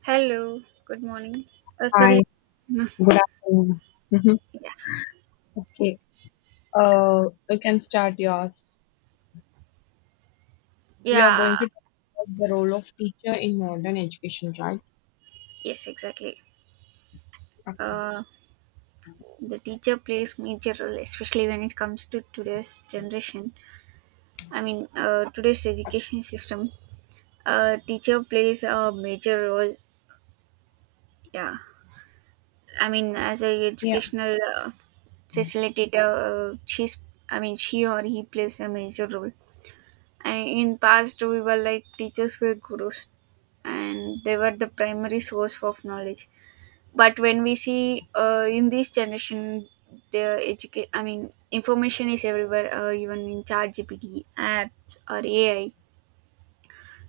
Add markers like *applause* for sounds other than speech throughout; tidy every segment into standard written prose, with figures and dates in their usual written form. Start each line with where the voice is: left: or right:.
right: Hello, good morning. Sorry.
left: Hi,
right: *laughs* Mm,
left: good afternoon. Mhm.
right: Yeah.
left: Okay, you can start yours. We are
right: Yeah.
left: going to talk about the role of teacher in modern education, right?
right: Yes, exactly.
left: Okay.
right: Uh, the teacher plays major role, especially when it comes to today's generation. Today's education system. Teacher plays a major role. Yeah. I mean, as a
left: Yeah,
right: educational facilitator, she's. I mean, she or he plays a major role. And in past, we were like teachers were gurus, and they were the primary source of knowledge, but when we see in this generation, the educate I mean information is everywhere, even in chat gpt apps or ai,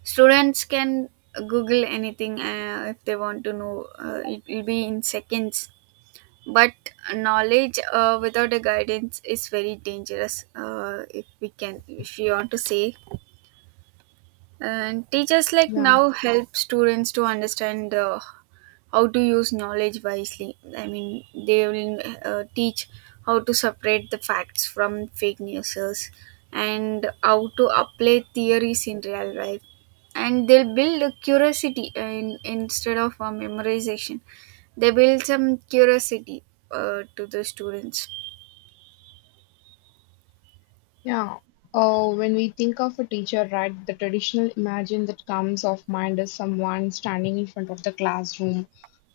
right: students can google anything. If they want to know, it will be in seconds. But knowledge without a guidance is very dangerous, if we can if you want to say. And teachers like
left: yeah,
right: now help students to understand how to use knowledge wisely. I mean, they will teach how to separate the facts from fake newses, and how to apply theories in real life. And they'll build a curiosity, instead of a memorization, they build some curiosity to the students.
left: yeah. When we think of a teacher, right, the traditional imagine that comes of mind is someone standing in front of the classroom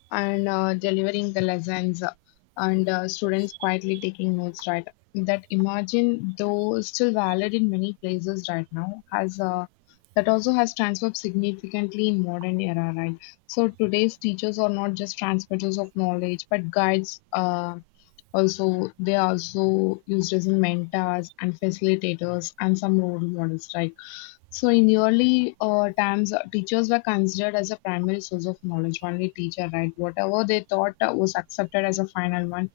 left: and delivering the lessons, and students quietly taking notes, right? That imagine, though still valid in many places right now, has that also has transformed significantly in modern era, right? So today's teachers are not just transmitters of knowledge but guides, also they are also used as mentors and facilitators and some role models, right? So in early times, teachers were considered as a primary source of knowledge. Only teacher, right? Whatever they thought was accepted as a final one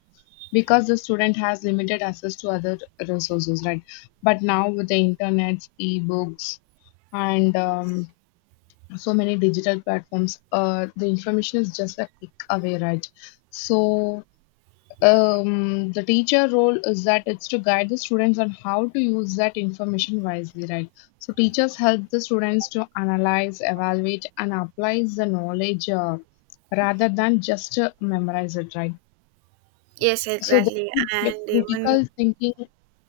left: because the student has limited access to other resources, right? But now with the internet, e-books, and so many digital platforms, the information is just a click away, right? So the teacher role is that it's to guide the students on how to use that information wisely, right? So teachers help the students to analyze, evaluate, and apply the knowledge, rather than just memorize it, right?
right: Yes,
left: So
right: exactly.
left: the
right: And even,
left: critical thinking,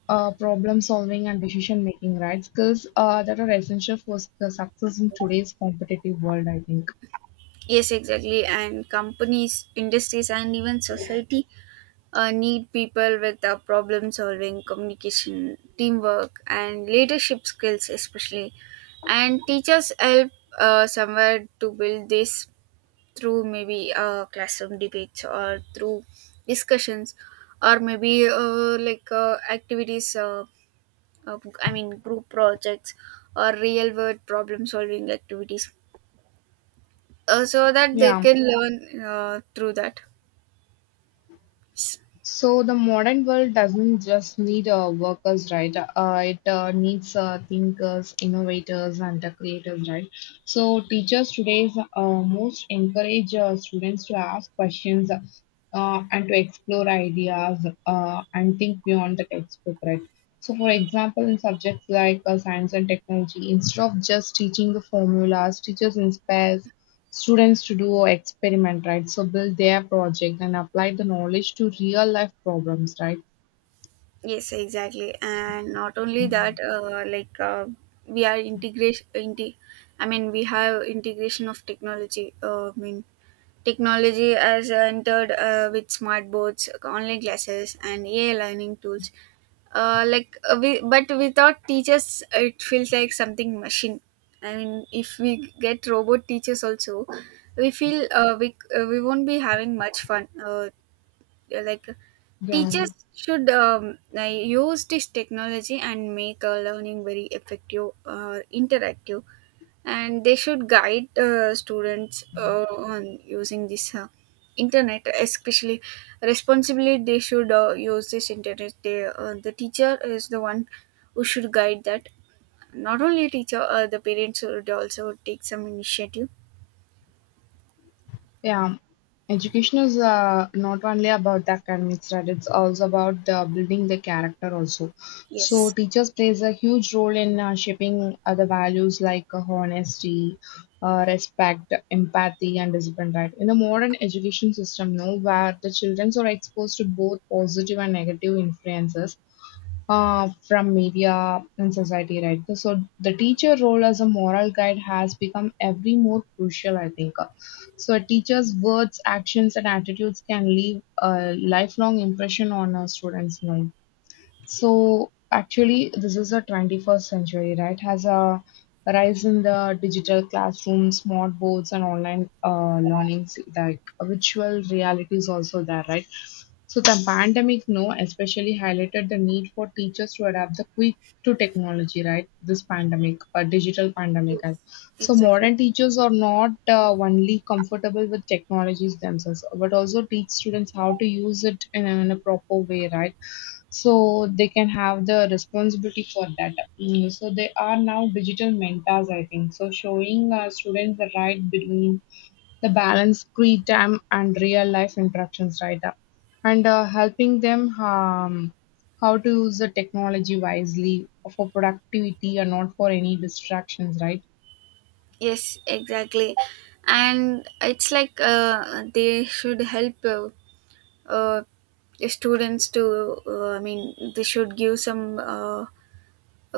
left: problem solving, and decision making, right? Skills that are essential for the success in today's competitive world, I think.
right: yes, exactly. And companies, industries, and even society need people with problem solving, communication, teamwork, and leadership skills, especially. And teachers help somewhere to build this through maybe classroom debates or through discussions, or maybe activities, group projects or real world problem solving activities, so that they
left: Yeah.
right: can learn through that.
left: So the modern world doesn't just need workers, right? It needs thinkers, innovators, and creators, right? So teachers today most encourage students to ask questions and to explore ideas and think beyond the textbook, right? So, for example, in subjects like science and technology, instead of just teaching the formulas, teachers inspire students to do experiment, right? So build their project and apply the knowledge to real life problems, right?
right: Yes, exactly. And not only that, we are I mean, we have integration of technology. I mean, technology has entered with smart boards, online classes, and AI learning tools. But without teachers, it feels like something machine. I mean, if we get robot teachers also, we feel we won't be having much fun. Like
left: Yeah.
right: Teachers should use this technology and make learning very effective or interactive, and they should guide students on using this internet, especially responsibly. They should use this internet. The teacher is the one who should guide that. Not only teacher, the parents should also take some initiative.
left: Yeah, education is not only about the academics, right? It's also about the building the character also. So
right: Yes,
left: teachers plays a huge role in shaping other values like honesty, respect, empathy, and discipline, right? In the modern education system, now where the children are exposed to both positive and negative influences, from media and society, right? So the teacher role as a moral guide has become every more crucial, I think. So a teacher's words, actions, and attitudes can leave a lifelong impression on our students' life. So actually, this is a 21st century, right? Has a rise in the digital classroom, smart boards, and online learnings, like virtual reality is also there, right? So the pandemic, no, especially highlighted the need for teachers to adapt the quick to technology, right? This pandemic, a digital pandemic, and
right: yes,
left: so
right: exactly.
left: modern teachers are not only comfortable with technologies themselves, but also teach students how to use it in a proper way, right? So they can have the responsibility for that. Mm, so they are now digital mentors, I think. So showing our students the right between the balance free time and real life interactions, right? And helping them, how to use the technology wisely for productivity and not for any distractions, right?
right: Yes, exactly. And it's like they should help uh, students to, they should give some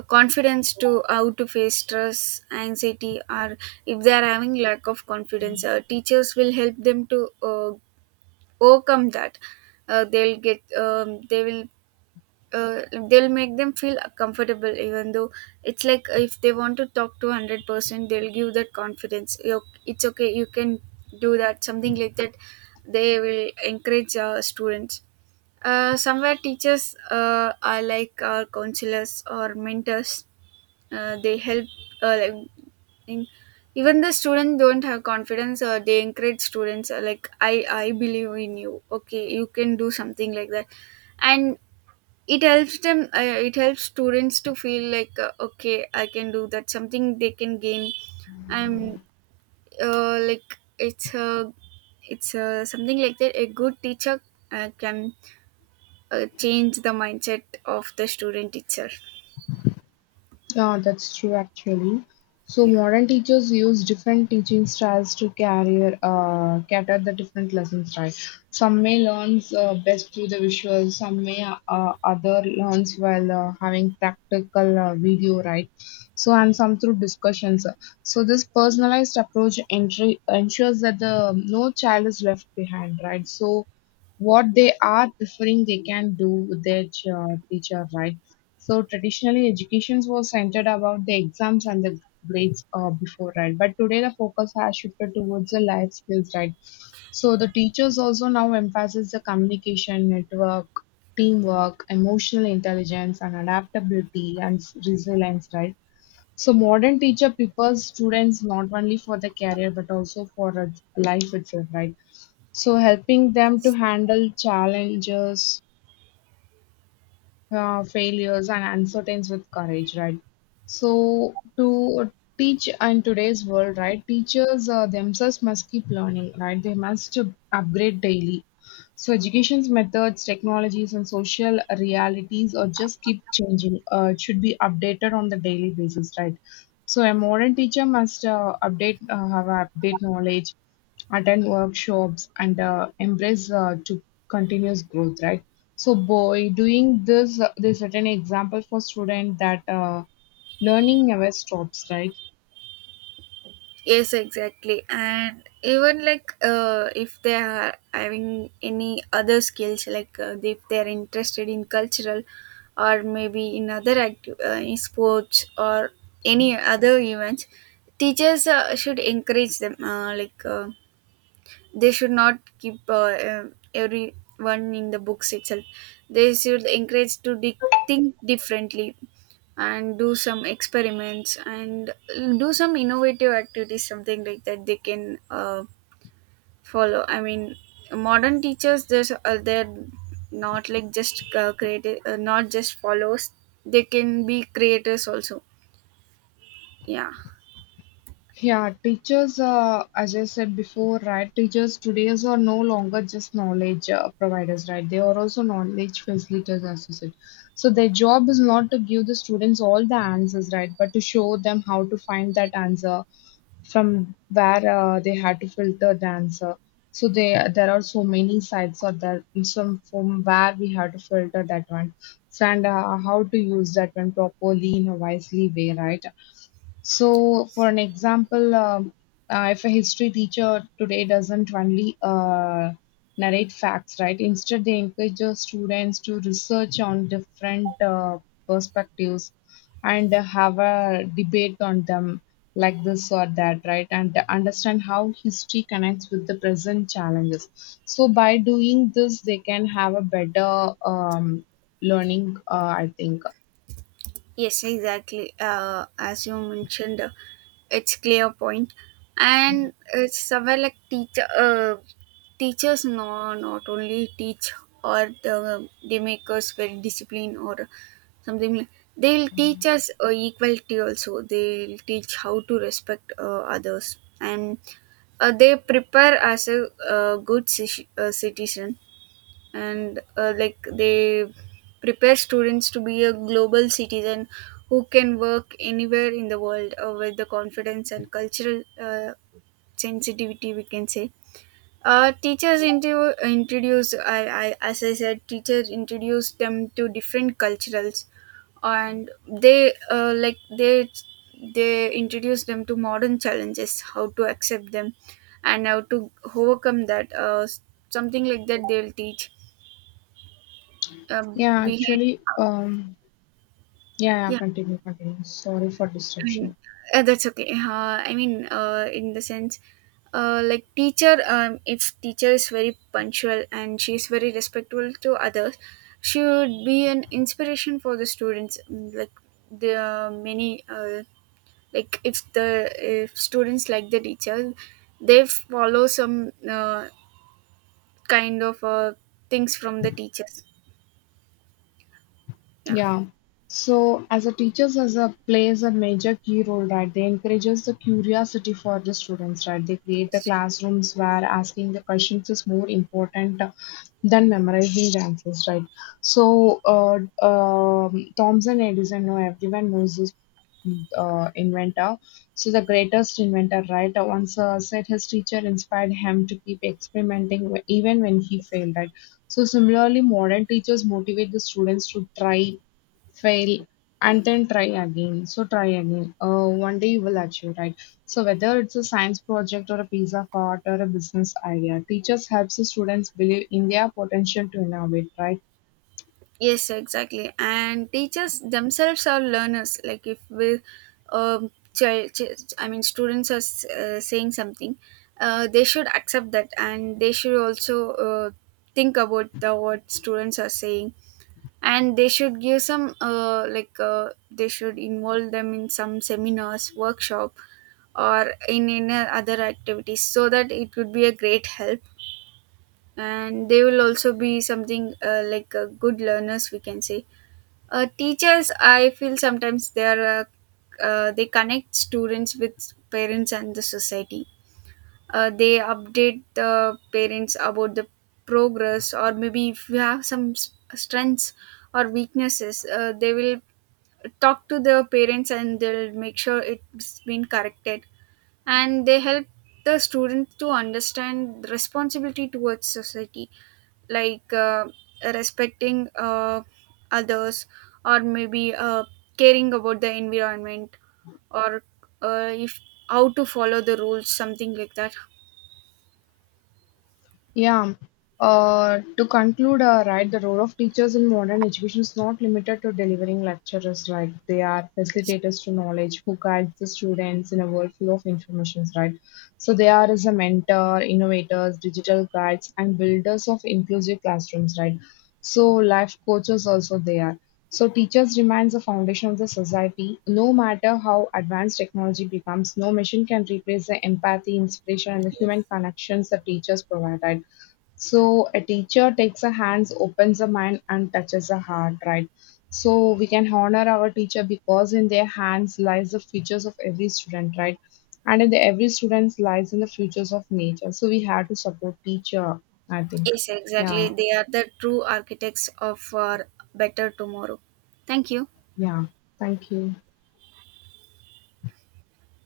right: confidence to how to face stress, anxiety, or if they are having lack of confidence, teachers will help them to overcome that. They'll get they will uh, they'll make them feel comfortable, even though it's like if they want to talk, to 100% they'll give that confidence. It's okay, you can do that, something like that. They will encourage students. Somewhere teachers are like our counselors or mentors. They help, uh, like in, even the students don't have confidence, or they encourage students, like I believe in you, okay, you can do, something like that. And it helps them, it helps students to feel like, okay, I can do that, something they can gain. And uh, like it's a it's a, something like that, a good teacher can change the mindset of the student itself.
left: Yeah, that's true actually. So modern teachers use different teaching styles to carry cater the different lessons, right? Some may learns best through the visual, some may other learns while having practical video, right? So and some through discussions. So this personalized approach entry ensures that the no child is left behind, right? So what they are preferring, they can do with their teacher, right? So traditionally, education was centered about the exams and the grades, before, right? But today the focus has shifted towards the life skills, right? So the teachers also now emphasize the communication, network, teamwork, emotional intelligence, and adaptability and resilience, right? So modern teacher prepares students not only for the career but also for life itself, right? So helping
right: Yeah.
left: them to handle challenges, failures and uncertainties with courage, right? So to teach in today's world, right, teachers themselves must keep learning, right? They must upgrade daily. So education's methods, technologies, and social realities are just keep changing. It should be updated on the daily basis, right? So a modern teacher must update have update knowledge, attend workshops and embrace to continuous growth, right? So by doing this, they set an example for student that learning never stops, right?
right: Yes, exactly. And even like, if they are having any other skills, like, if they are interested in cultural, or maybe in other active in sports, or any other events, teachers should encourage them. They should not keep everyone in the books itself. They should encourage to think differently, and do some experiments, and do some innovative activities, something like that they can follow. I mean, modern teachers there's they're not like just creative not just follows, they can be creators also. Yeah.
left: Yeah, teachers, as I said before, right, teachers today are no longer just knowledge providers, right? They are also knowledge facilitators, as you said. So their job is not to give the students all the answers, right, but to show them how to find that answer from where they had to filter dancer. So they, there are so many sites out there. Some from where we have to filter that one and how to use that one properly in a wisely way, right? So, for an example, if a history teacher today doesn't only narrate facts, right? Instead, they encourage the students to research on different perspectives and have a debate on them, like this or that, right? And to understand how history connects with the present challenges. So, by doing this, they can have a better, learning, I think.
right: Yes, exactly. As you mentioned, it's clear point, and it's somewhere like teacher. Teachers no, not only teach they make us very disciplined or something. Like, they'll teach us equality also. They'll teach how to respect others, and they prepare us a, uh, good citizen. And like they prepare students to be a global citizen, who can work anywhere in the world with the confidence and cultural sensitivity, we can say. Teachers introduce, I as I said, teachers introduce them to different culturals. And they they introduce them to modern challenges, how to accept them and how to overcome that, something like that they'll teach.
left: Yeah,
right: Behind
left: actually. Yeah, yeah,
right: Yeah,
left: continue. Sorry for
right: I
left: disruption.
right: mean, that's okay. In the sense, teacher, if teacher is very punctual and she is very respectful to others, she would be an inspiration for the students. Mm, like there are many, like if the if students like the teacher, they follow some kind of uh, things from the teachers. Yeah.
left: Yeah. So as a teachers as a plays a major key role, right? They encourages the curiosity for the students, right? They create the
right: Yes.
left: classrooms where asking the questions is more important than memorizing the answers, right? So, Thomson Edison, no, everyone knows this inventor. So, the greatest inventor, right? Once said his teacher inspired him to keep experimenting even when he failed, right? So, similarly, modern teachers motivate the students to try, fail, and then try again, one day you will achieve, right? So whether it's a science project or a piece of art or a business idea, teachers helps the students believe in their potential to innovate, right?
right: Yes, exactly. And teachers themselves are learners. Like if we, I mean, students are saying something, they should accept that, and they should also uh, think about the what students are saying. And they should give some, they should involve them in some seminars, workshop, or in other activities, so that it would be a great help. And they will also be something good learners, we can say. Teachers, I feel, sometimes they are, they connect students with parents and the society. They update the parents about the progress, or maybe if you have some strengths or weaknesses, they will talk to the parents, and they'll make sure it's been corrected. And they help the students to understand the responsibility towards society, like, respecting others, or maybe, caring about the environment, or if how to follow the rules, something like that.
left: Yeah. To conclude, right, the role of teachers in modern education is not limited to delivering lectures, like they are facilitators to knowledge who guides the students in a world full of informations, right? So they are as a mentor, innovators, digital guides, and builders of inclusive classrooms, right? So life coaches also they are. So teachers remains the foundation of the society. No matter how advanced technology becomes, no machine can replace the empathy, inspiration, and the human
right: Yes.
left: connections that teachers provide, right? So a teacher takes a hands, opens a mind, and touches a heart, right? So we can honor our teacher because in their hands lies the futures of every student, right? And in the every student lies in the futures of nature. So we have to support teacher, I think.
right: Yes, exactly,
left: Yeah,
right: they are the true architects of our better tomorrow. Thank you.
left: yeah. Thank you.